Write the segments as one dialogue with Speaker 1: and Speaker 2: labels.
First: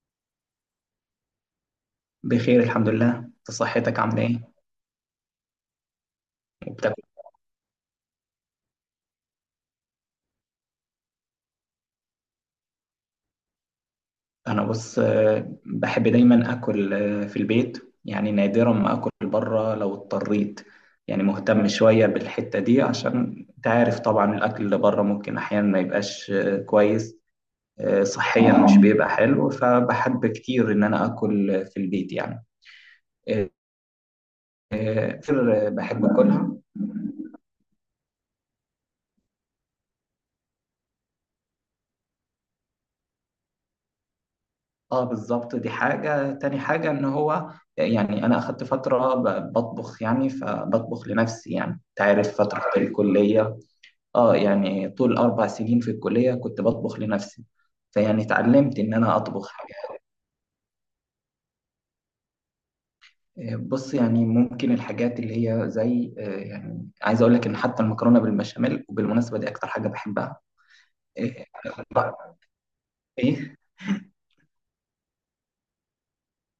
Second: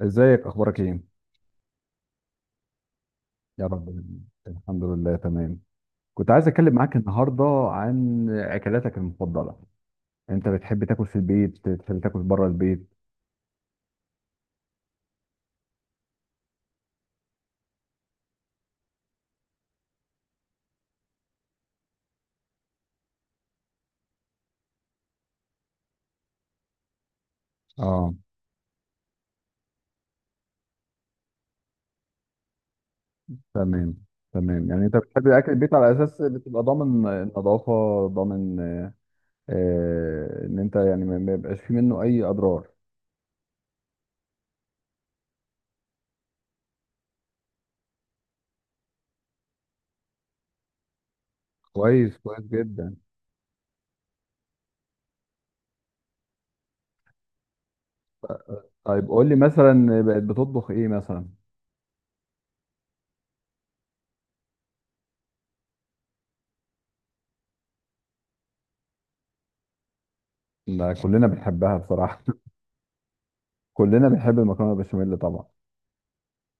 Speaker 1: ازيك اخبارك ايه؟
Speaker 2: بخير الحمد لله، انت
Speaker 1: يا
Speaker 2: صحتك
Speaker 1: رب
Speaker 2: عامله ايه؟
Speaker 1: الحمد لله تمام. كنت عايز اتكلم معاك
Speaker 2: وبتاكل.
Speaker 1: النهارده عن اكلاتك المفضله. انت بتحب تاكل في البيت، بتحب تاكل بره البيت؟
Speaker 2: انا بص آه، بحب دايما اكل في البيت، يعني نادرا ما اكل بره لو اضطريت. يعني مهتم شويه بالحته دي، عشان انت عارف طبعا الاكل اللي بره ممكن احيانا ما يبقاش كويس.
Speaker 1: اه،
Speaker 2: صحيا مش بيبقى حلو، فبحب كتير ان انا اكل في البيت يعني. آه،
Speaker 1: تمام تمام. يعني انت بتحب اكل
Speaker 2: كتير
Speaker 1: البيت على
Speaker 2: بحب
Speaker 1: اساس
Speaker 2: اكلها.
Speaker 1: بتبقى ضامن النظافه، ضامن. ان انت يعني ما يبقاش في منه اي اضرار.
Speaker 2: اه بالظبط، دي حاجة. تاني حاجة ان هو يعني انا اخدت فترة بطبخ يعني، فبطبخ لنفسي يعني،
Speaker 1: كويس،
Speaker 2: تعرف
Speaker 1: كويس
Speaker 2: فترة
Speaker 1: جدا.
Speaker 2: الكلية. اه يعني طول 4 سنين في الكلية كنت بطبخ لنفسي. فيعني اتعلمت ان
Speaker 1: طيب
Speaker 2: انا
Speaker 1: قول لي
Speaker 2: اطبخ حاجات.
Speaker 1: مثلا بقت بتطبخ ايه مثلا؟
Speaker 2: بص يعني ممكن الحاجات اللي هي زي يعني عايز اقول لك ان حتى المكرونة بالبشاميل، وبالمناسبة دي اكتر حاجة بحبها.
Speaker 1: ده كلنا
Speaker 2: آه،
Speaker 1: بنحبها بصراحه.
Speaker 2: بقى- ايه.
Speaker 1: كلنا بنحب المكرونه البشاميل طبعا.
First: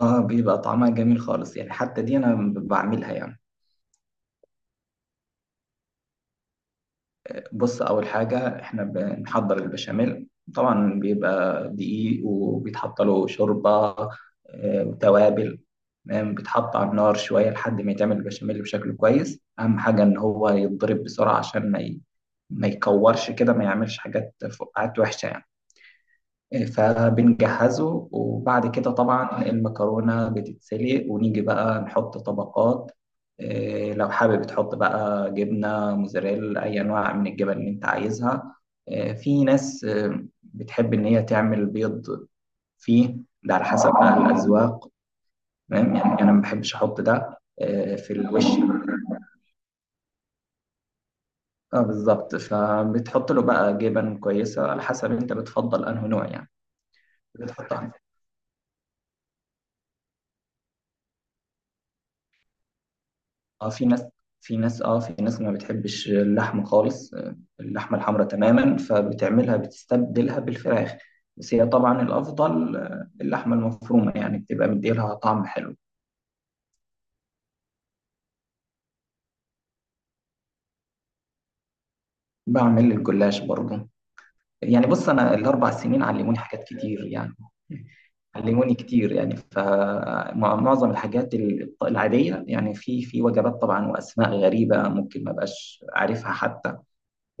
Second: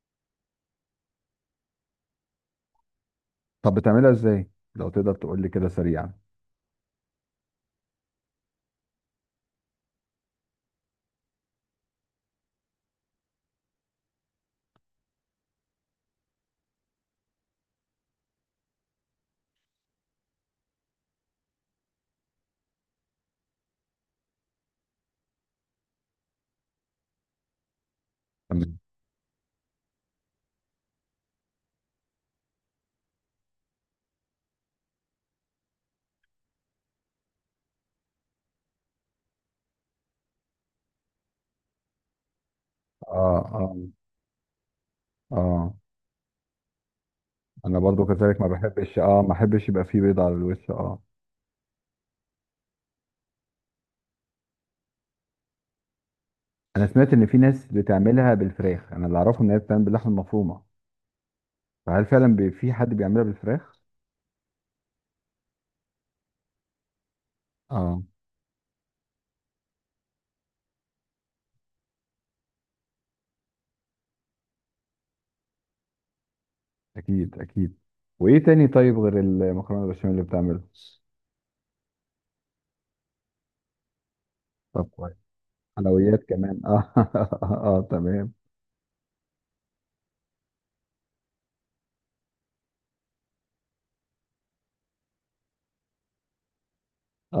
Speaker 2: اه بيبقى طعمها جميل خالص يعني، حتى دي انا بعملها يعني.
Speaker 1: طب بتعملها ازاي لو تقدر تقول لي كده سريعا؟
Speaker 2: بص اول حاجه احنا بنحضر البشاميل، طبعا بيبقى دقيق وبيتحط له شوربه وتوابل. تمام. بيتحط على النار شويه لحد ما يتعمل البشاميل بشكل كويس، اهم حاجه ان هو يتضرب بسرعه عشان ما يكورش كده، ما يعملش حاجات فقاعات وحشه يعني. فبنجهزه وبعد
Speaker 1: تمام.
Speaker 2: كده طبعا المكرونة بتتسلق، ونيجي بقى نحط طبقات. لو حابب تحط بقى جبنة موزاريلا، أي أنواع من الجبن اللي أنت عايزها. في ناس بتحب إن هي تعمل بيض فيه.
Speaker 1: اه،
Speaker 2: ده على
Speaker 1: اه،
Speaker 2: حسب بقى الأذواق.
Speaker 1: اه.
Speaker 2: تمام. يعني أنا ما بحبش أحط ده
Speaker 1: انا برضو
Speaker 2: في
Speaker 1: كذلك،
Speaker 2: الوش.
Speaker 1: ما بحبش، اه، ما بحبش يبقى فيه بيض على الوش، اه.
Speaker 2: اه بالظبط، فبتحط له بقى جبن كويسة على حسب أنت بتفضل أنه نوع يعني.
Speaker 1: انا سمعت ان في ناس
Speaker 2: بتحطها.
Speaker 1: بتعملها بالفراخ، انا اللي اعرفه ان هي بتعمل باللحمه المفرومه، فهل فعلا في حد بيعملها
Speaker 2: اه
Speaker 1: بالفراخ؟
Speaker 2: في ناس، في ناس ما بتحبش اللحمة خالص اللحمة
Speaker 1: اه.
Speaker 2: الحمراء تماما، فبتعملها بتستبدلها بالفراخ. بس هي طبعا الأفضل اللحمة المفرومة يعني، بتبقى مديلها طعم حلو.
Speaker 1: اكيد اكيد. وايه تاني طيب غير المكرونه البشاميل اللي بتعمله؟
Speaker 2: بعمل الجلاش برضه. يعني
Speaker 1: طب
Speaker 2: بص
Speaker 1: كويس،
Speaker 2: أنا الأربع سنين
Speaker 1: حلويات
Speaker 2: علموني
Speaker 1: كمان
Speaker 2: حاجات
Speaker 1: اه.
Speaker 2: كتير يعني.
Speaker 1: اه، تمام،
Speaker 2: علموني كتير يعني، فمعظم الحاجات العادية يعني، في وجبات طبعا، وأسماء غريبة ممكن ما بقاش عارفها حتى.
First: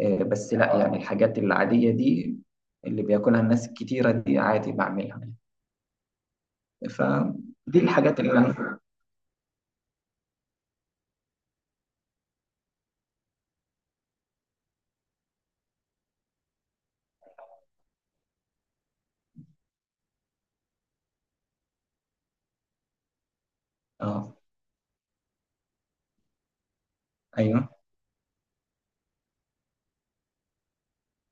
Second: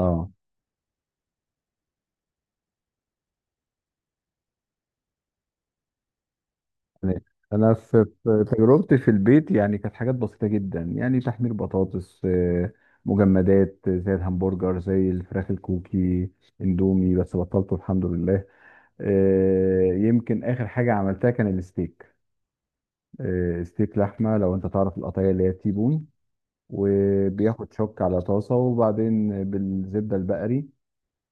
Speaker 2: بس لا يعني الحاجات العادية دي، اللي بياكلها الناس الكتيرة دي عادي بعملها.
Speaker 1: ماشي. انا
Speaker 2: فدي
Speaker 1: في
Speaker 2: الحاجات اللي أنا.
Speaker 1: تجربتي في البيت يعني كانت حاجات بسيطه جدا، يعني تحمير بطاطس، مجمدات، زي الهمبرجر، زي الفراخ الكوكي، اندومي بس بطلته الحمد لله. يمكن اخر حاجه عملتها كان الستيك. ستيك
Speaker 2: آه.
Speaker 1: لحمه، لو انت تعرف القطعيه اللي هي تيبون،
Speaker 2: أيوه.
Speaker 1: وبياخد شوك على طاسه وبعدين بالزبده البقري،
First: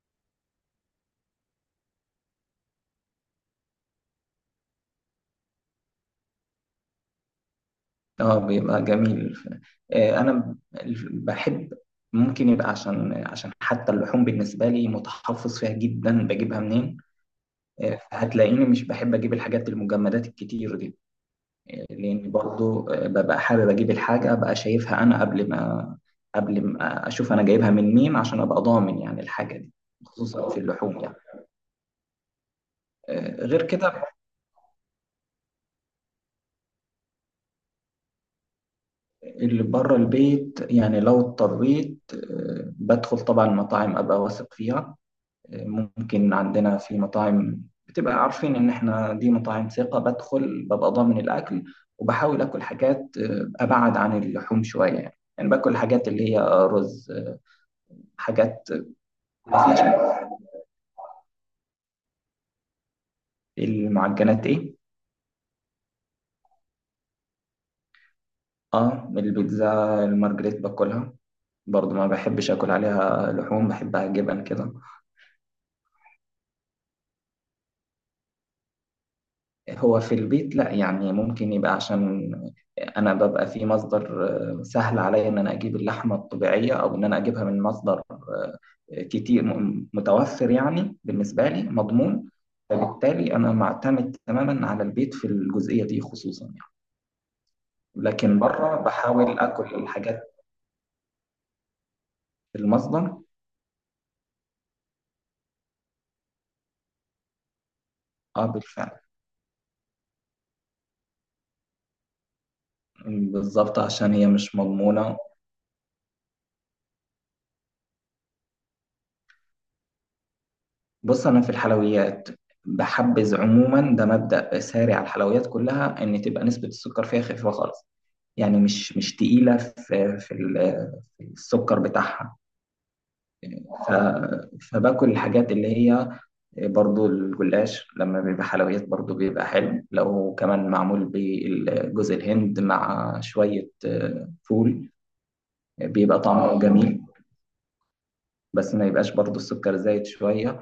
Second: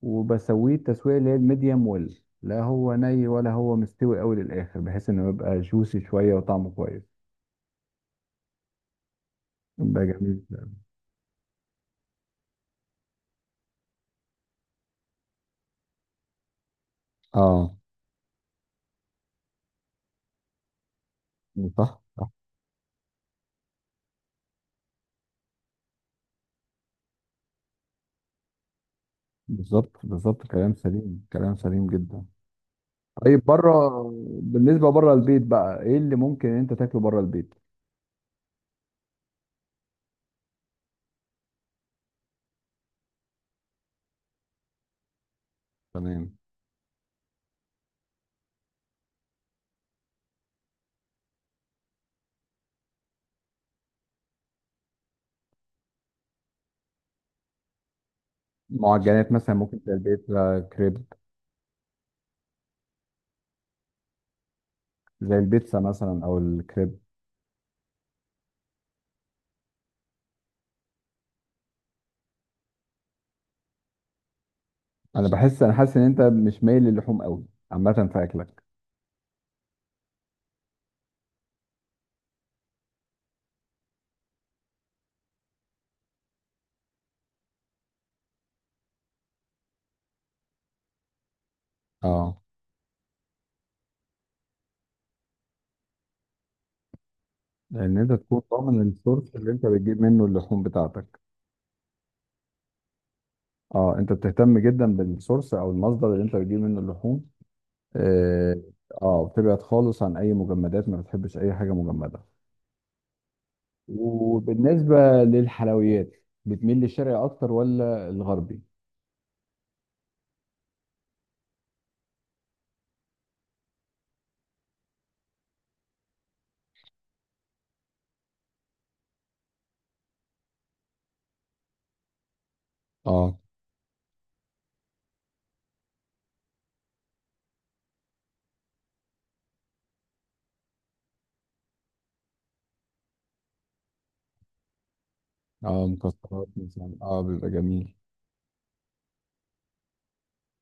Speaker 1: وبسويه التسويه اللي هي الميديم ويل، لا هو ني ولا هو مستوي قوي للاخر، بحيث انه يبقى جوسي شويه وطعمه كويس.
Speaker 2: آه بيبقى جميل
Speaker 1: ده
Speaker 2: أنا
Speaker 1: جميل.
Speaker 2: بحب. ممكن يبقى عشان حتى اللحوم بالنسبة لي متحفظ فيها جدا، بجيبها منين.
Speaker 1: اه،
Speaker 2: هتلاقيني مش بحب أجيب الحاجات المجمدات الكتير دي،
Speaker 1: صح صح.
Speaker 2: لأن برضو ببقى حابب أجيب الحاجة أبقى شايفها أنا قبل ما. أشوف أنا جايبها من مين عشان أبقى ضامن يعني الحاجة دي.
Speaker 1: بالظبط بالظبط،
Speaker 2: خصوصا في
Speaker 1: كلام
Speaker 2: اللحوم يعني.
Speaker 1: سليم، كلام سليم جدا. طيب
Speaker 2: غير
Speaker 1: بره،
Speaker 2: كده.
Speaker 1: بالنسبه بره البيت بقى ايه اللي ممكن انت تاكله بره البيت؟
Speaker 2: اللي بره البيت يعني لو اضطريت بدخل طبعا المطاعم أبقى واثق فيها. ممكن
Speaker 1: تمام.
Speaker 2: عندنا في مطاعم بتبقى عارفين إن إحنا دي مطاعم ثقة، بدخل ببقى ضامن الأكل. وبحاول آكل حاجات أبعد عن اللحوم شوية يعني، باكل حاجات اللي هي رز حاجات.
Speaker 1: معجنات مثلا، ممكن
Speaker 2: مفيش.
Speaker 1: زي البيتزا، كريب،
Speaker 2: المعجنات ايه.
Speaker 1: زي البيتزا مثلا او الكريب.
Speaker 2: اه البيتزا المارجريت باكلها، برضو ما بحبش اكل عليها لحوم، بحبها جبن كده.
Speaker 1: انا بحس، انا حاسس ان انت مش مايل للحوم قوي عامه في اكلك.
Speaker 2: هو في البيت لا يعني ممكن يبقى عشان انا ببقى في مصدر سهل عليا ان انا اجيب اللحمه الطبيعيه، او ان انا اجيبها من مصدر كتير متوفر يعني، بالنسبه لي مضمون.
Speaker 1: اه،
Speaker 2: فبالتالي انا معتمد تماما على البيت في الجزئيه دي خصوصا يعني.
Speaker 1: لان انت
Speaker 2: لكن
Speaker 1: تكون
Speaker 2: بره
Speaker 1: ضامن السورس
Speaker 2: بحاول
Speaker 1: اللي انت
Speaker 2: اكل
Speaker 1: بتجيب منه
Speaker 2: الحاجات
Speaker 1: اللحوم بتاعتك.
Speaker 2: في المصدر.
Speaker 1: اه، انت بتهتم جدا بالسورس او المصدر اللي انت بتجيب منه اللحوم.
Speaker 2: اه
Speaker 1: اه.
Speaker 2: بالفعل.
Speaker 1: بتبعد خالص عن اي مجمدات، ما بتحبش اي حاجه مجمده.
Speaker 2: بالظبط عشان هي مش
Speaker 1: وبالنسبه
Speaker 2: مضمونة.
Speaker 1: للحلويات بتميل للشرقي اكتر ولا الغربي؟
Speaker 2: بص أنا في الحلويات بحبذ عموما، ده مبدأ ساري على الحلويات كلها، إن تبقى نسبة السكر فيها خفيفة خالص. يعني مش تقيلة في في السكر بتاعها.
Speaker 1: اه.
Speaker 2: ف فباكل الحاجات اللي هي. برضو الجلاش لما بيبقى حلويات، برضو بيبقى حلو لو كمان معمول بالجوز الهند مع شوية فول.
Speaker 1: اه،
Speaker 2: بيبقى
Speaker 1: مكسرات
Speaker 2: طعمه
Speaker 1: مثلا،
Speaker 2: جميل،
Speaker 1: اه بيبقى جميل.
Speaker 2: بس ما يبقاش برضو السكر زايد شوية.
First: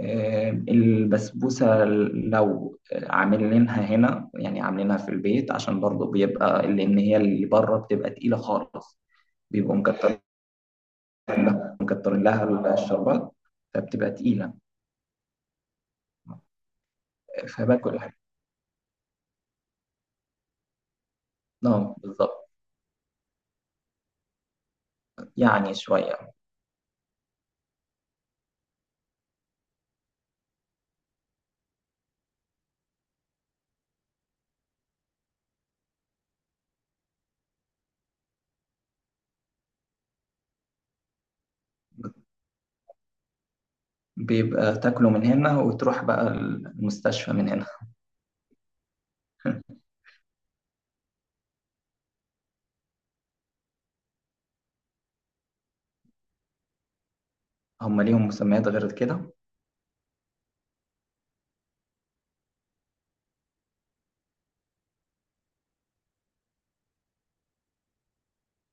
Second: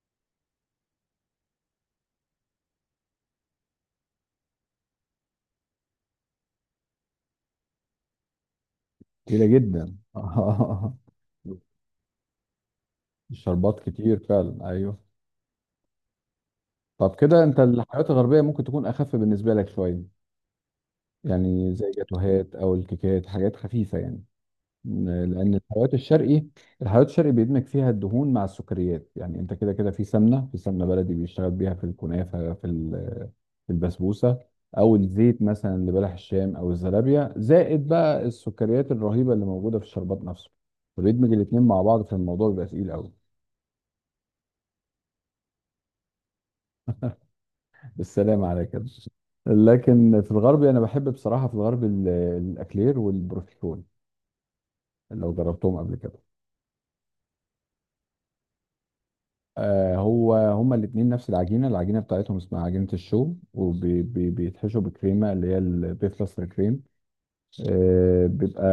Speaker 2: البسبوسة لو عاملينها هنا يعني، عاملينها في البيت عشان برضو بيبقى. لأن هي اللي بره بتبقى تقيلة خالص،
Speaker 1: كتيره
Speaker 2: بيبقوا
Speaker 1: جدا.
Speaker 2: مكترين
Speaker 1: آه.
Speaker 2: لها، مكترين لها الشربات،
Speaker 1: الشربات
Speaker 2: فبتبقى
Speaker 1: كتير
Speaker 2: تقيلة.
Speaker 1: فعلا ايوه. طب كده انت
Speaker 2: فباكل
Speaker 1: الحلويات
Speaker 2: أحب.
Speaker 1: الغربيه ممكن تكون اخف بالنسبه لك شويه، يعني زي
Speaker 2: اه بالظبط،
Speaker 1: جاتوهات او الكيكات، حاجات خفيفه يعني. لان
Speaker 2: يعني
Speaker 1: الحلويات
Speaker 2: شوية.
Speaker 1: الشرقي، الحلويات الشرقي بيدمج فيها الدهون مع السكريات، يعني انت كده كده في سمنه، في سمنه بلدي بيشتغل بيها في الكنافه، في في البسبوسه، او الزيت مثلا اللي بلح الشام او الزلابيه، زائد بقى السكريات الرهيبه اللي موجوده في الشربات نفسه، فبيدمج الاثنين مع بعض فالموضوع بيبقى تقيل قوي.
Speaker 2: بيبقى تاكله من هنا وتروح بقى المستشفى من هنا.
Speaker 1: بالسلامه على كده. لكن في الغرب انا بحب بصراحه، في الغرب الاكلير والبروفيترول، لو جربتهم قبل كده.
Speaker 2: هم ليهم مسميات غير كده.
Speaker 1: هو هما الاثنين نفس العجينه، العجينه بتاعتهم اسمها عجينه الشو، وبيتحشوا بكريمه اللي هي البيفلستر كريم، بيبقى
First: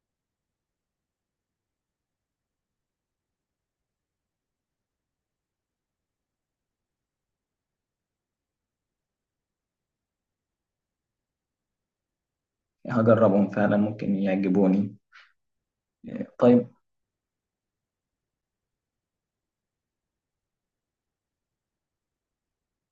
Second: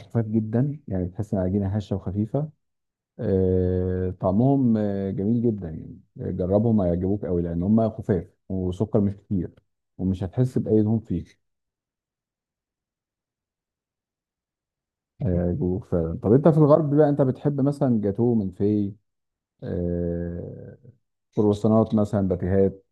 Speaker 1: خفيف جدا يعني، بتحس ان العجينه هشه وخفيفه، طعمهم جميل جدا يعني. جربهم هيعجبوك قوي، لان هما خفاف وسكر مش كتير ومش هتحس باي دهون فيه.
Speaker 2: هجربهم فعلا، ممكن يعجبوني.
Speaker 1: هيعجبوك فعلا. طب انت في
Speaker 2: طيب.
Speaker 1: الغرب بقى انت بتحب مثلا جاتوه من في، آه، كرواسونات مثلا، باتيهات؟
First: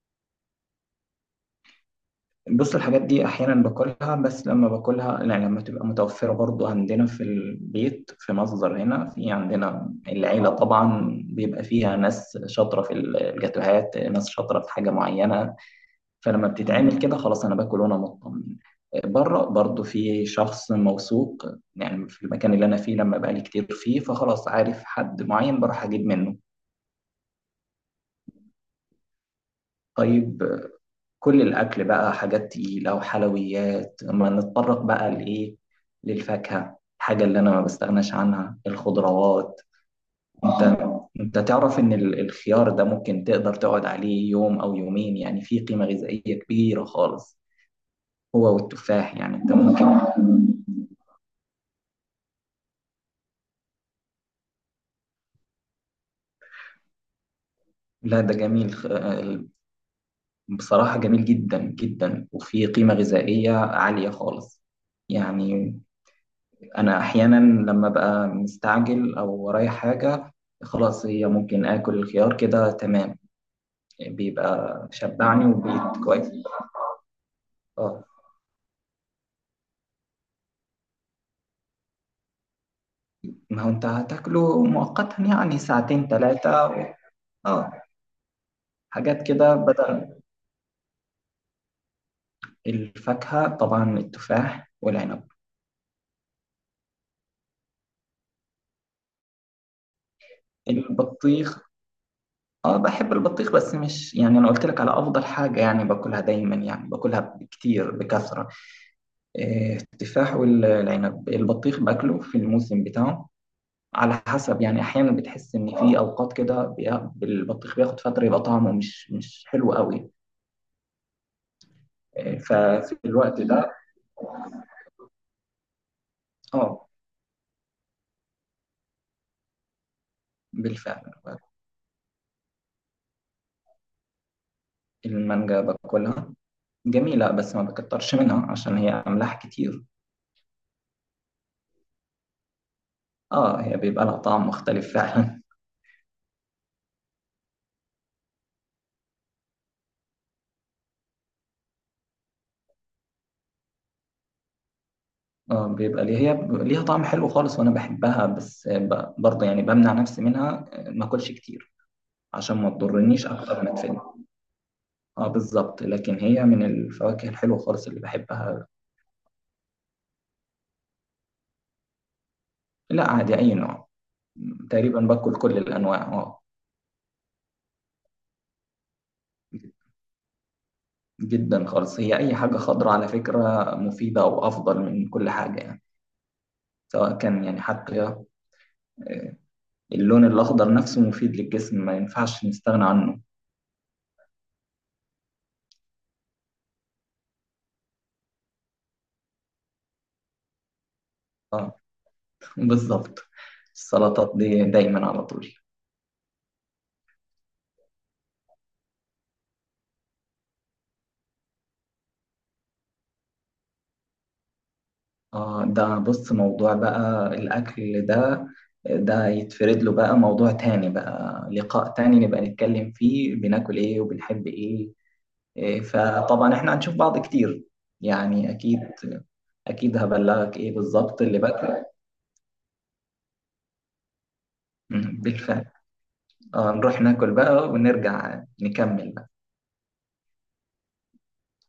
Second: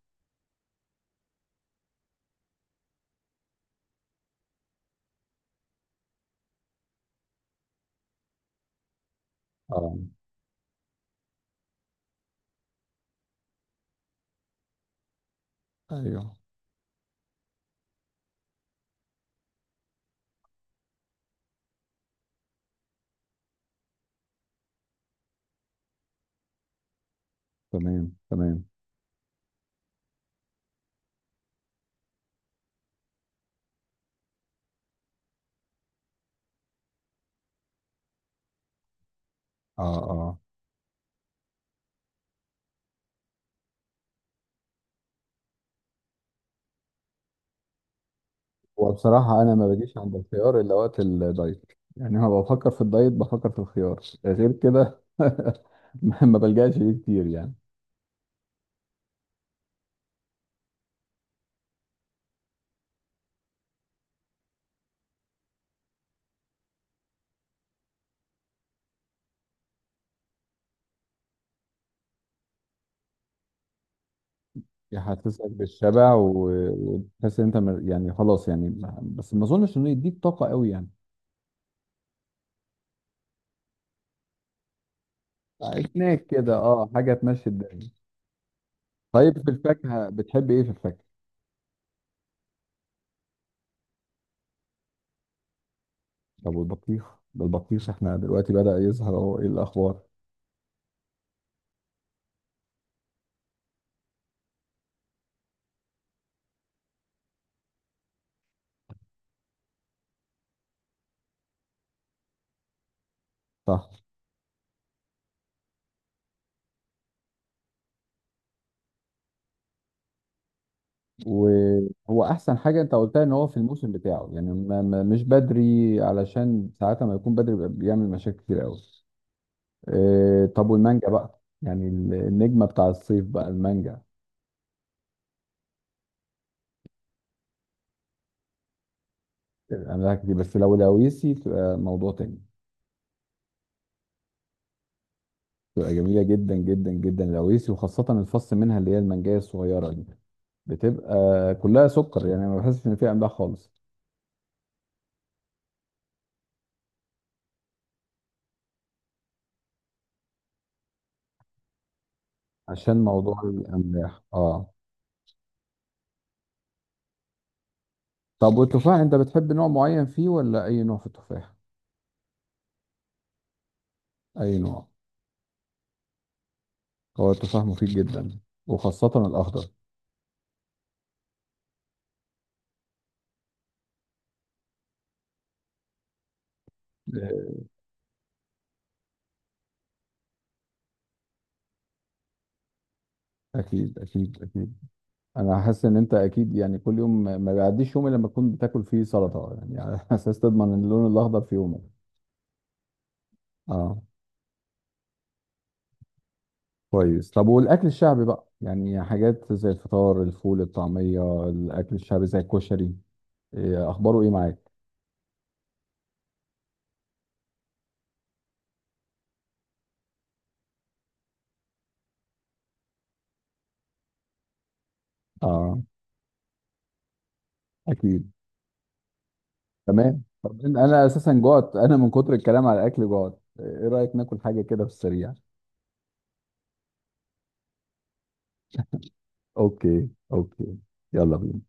Speaker 2: بص الحاجات دي احيانا باكلها، بس لما باكلها يعني لما تبقى متوفره برضو عندنا في البيت في مصدر. هنا في عندنا
Speaker 1: اه،
Speaker 2: العيله طبعا بيبقى فيها ناس شاطره في الجاتوهات، ناس شاطره في حاجه معينه.
Speaker 1: ايوه.
Speaker 2: فلما بتتعمل كده خلاص انا باكل وانا مطمن. بره برضو في شخص موثوق يعني في المكان اللي انا فيه، لما بقالي كتير فيه فخلاص عارف حد معين بروح اجيب منه.
Speaker 1: تمام تمام.
Speaker 2: طيب. كل الأكل بقى حاجات تقيلة وحلويات، ما نتطرق بقى لإيه؟ للفاكهة، الحاجة اللي أنا ما بستغناش عنها الخضروات.
Speaker 1: اه، اه.
Speaker 2: أنت أنت تعرف إن الخيار ده ممكن تقدر تقعد عليه يوم أو يومين، يعني فيه قيمة غذائية كبيرة خالص. هو والتفاح، يعني
Speaker 1: وبصراحة
Speaker 2: أنت
Speaker 1: أنا ما
Speaker 2: ممكن.
Speaker 1: باجيش عند الخيار إلا وقت الدايت، يعني أنا بفكر في الدايت بفكر في الخيار، غير كده ما بلجأش ليه كتير يعني.
Speaker 2: لا ده جميل بصراحة جميل جدا جدا، وفيه قيمة غذائية عالية خالص يعني. انا احيانا لما ببقى مستعجل او ورايا حاجه خلاص، هي ممكن اكل الخيار كده تمام، بيبقى شبعني
Speaker 1: يحسسك
Speaker 2: وبيت
Speaker 1: بالشبع
Speaker 2: كويس.
Speaker 1: وتحس إن أنت
Speaker 2: اه
Speaker 1: يعني خلاص يعني بس ما أظنش إنه يديك طاقة قوي يعني.
Speaker 2: ما هو انت هتاكله مؤقتا، يعني ساعتين
Speaker 1: سناك
Speaker 2: ثلاثه.
Speaker 1: كده، أه، حاجة تمشي
Speaker 2: اه
Speaker 1: الدنيا.
Speaker 2: حاجات
Speaker 1: طيب في
Speaker 2: كده
Speaker 1: الفاكهة
Speaker 2: بدل.
Speaker 1: بتحب إيه في الفاكهة؟
Speaker 2: الفاكهه طبعا التفاح والعنب
Speaker 1: طب والبطيخ؟ ده البطيخ إحنا دلوقتي بدأ يظهر أهو، إيه الأخبار؟
Speaker 2: البطيخ. اه بحب البطيخ بس مش يعني، انا قلت لك على افضل حاجه يعني باكلها دايما، يعني باكلها بكتير بكثره. التفاح والعنب. البطيخ باكله في الموسم بتاعه،
Speaker 1: صح.
Speaker 2: على حسب يعني. احيانا بتحس ان في اوقات كده البطيخ بياخد فتره يبقى طعمه مش حلو قوي.
Speaker 1: وهو احسن حاجه انت
Speaker 2: ففي
Speaker 1: قلتها ان
Speaker 2: الوقت
Speaker 1: هو في
Speaker 2: ده.
Speaker 1: الموسم بتاعه، يعني مش بدري، علشان
Speaker 2: اه
Speaker 1: ساعات ما يكون بدري بيبقى بيعمل مشاكل كتير قوي. إيه طب والمانجا
Speaker 2: بالفعل.
Speaker 1: بقى، يعني النجمه بتاع الصيف بقى المانجا.
Speaker 2: المانجا باكلها جميله، بس ما بكترش منها عشان هي املاح كتير.
Speaker 1: عملها كتير بس لو لاويسي تبقى موضوع تاني.
Speaker 2: اه هي بيبقى لها طعم مختلف فعلا.
Speaker 1: تبقى جميله جدا جدا جدا لاويسي، وخاصه الفص منها اللي هي المانجايه الصغيره دي، بتبقى كلها سكر يعني ما بحسش ان فيها املاح خالص.
Speaker 2: اه بيبقى ليه، هي ليها طعم حلو خالص وانا بحبها، بس برضه يعني بمنع نفسي منها ما اكلش كتير عشان ما
Speaker 1: عشان
Speaker 2: تضرنيش
Speaker 1: موضوع
Speaker 2: اكتر ما تفيدني.
Speaker 1: الاملاح اه.
Speaker 2: اه بالظبط، لكن هي من الفواكه الحلوه خالص اللي
Speaker 1: طب
Speaker 2: بحبها.
Speaker 1: والتفاح انت بتحب نوع معين فيه ولا اي نوع في التفاح؟
Speaker 2: لا عادي أي نوع.
Speaker 1: اي نوع.
Speaker 2: تقريبا باكل كل الأنواع اه.
Speaker 1: هو التفاح مفيد جدا، وخاصة الأخضر.
Speaker 2: جدا خالص، هي أي حاجة خضراء على فكرة مفيدة، وأفضل من كل حاجة يعني. سواء كان يعني، حتى آه، اللون الأخضر نفسه مفيد للجسم، ما ينفعش نستغنى عنه.
Speaker 1: أكيد أكيد أكيد. أنا حاسس إن أنت أكيد يعني كل يوم ما بيعديش يوم إلا لما تكون بتاكل فيه سلطة، يعني على أساس تضمن اللون الأخضر في
Speaker 2: اه
Speaker 1: يومك.
Speaker 2: بالظبط.
Speaker 1: أه،
Speaker 2: السلطات دي دايما على طول.
Speaker 1: كويس. طب والأكل الشعبي بقى، يعني حاجات زي الفطار، الفول، الطعمية، الأكل الشعبي زي الكشري، إيه أخباره إيه معاك؟
Speaker 2: اه ده بص موضوع بقى الأكل ده، ده يتفرد له بقى موضوع تاني، بقى لقاء تاني نبقى نتكلم فيه بناكل ايه وبنحب ايه.
Speaker 1: أه.
Speaker 2: فطبعا احنا هنشوف بعض كتير
Speaker 1: أكيد.
Speaker 2: يعني، اكيد. اكيد
Speaker 1: تمام.
Speaker 2: هبلغك
Speaker 1: طب
Speaker 2: ايه
Speaker 1: أنا
Speaker 2: بالظبط
Speaker 1: أساسا
Speaker 2: اللي
Speaker 1: جوعت،
Speaker 2: بقى.
Speaker 1: أنا من كتر الكلام على الأكل جوعت، إيه رأيك ناكل حاجة كده في السريع؟
Speaker 2: بالفعل. اه نروح ناكل بقى ونرجع نكمل.
Speaker 1: أوكي أوكي، يلا بينا.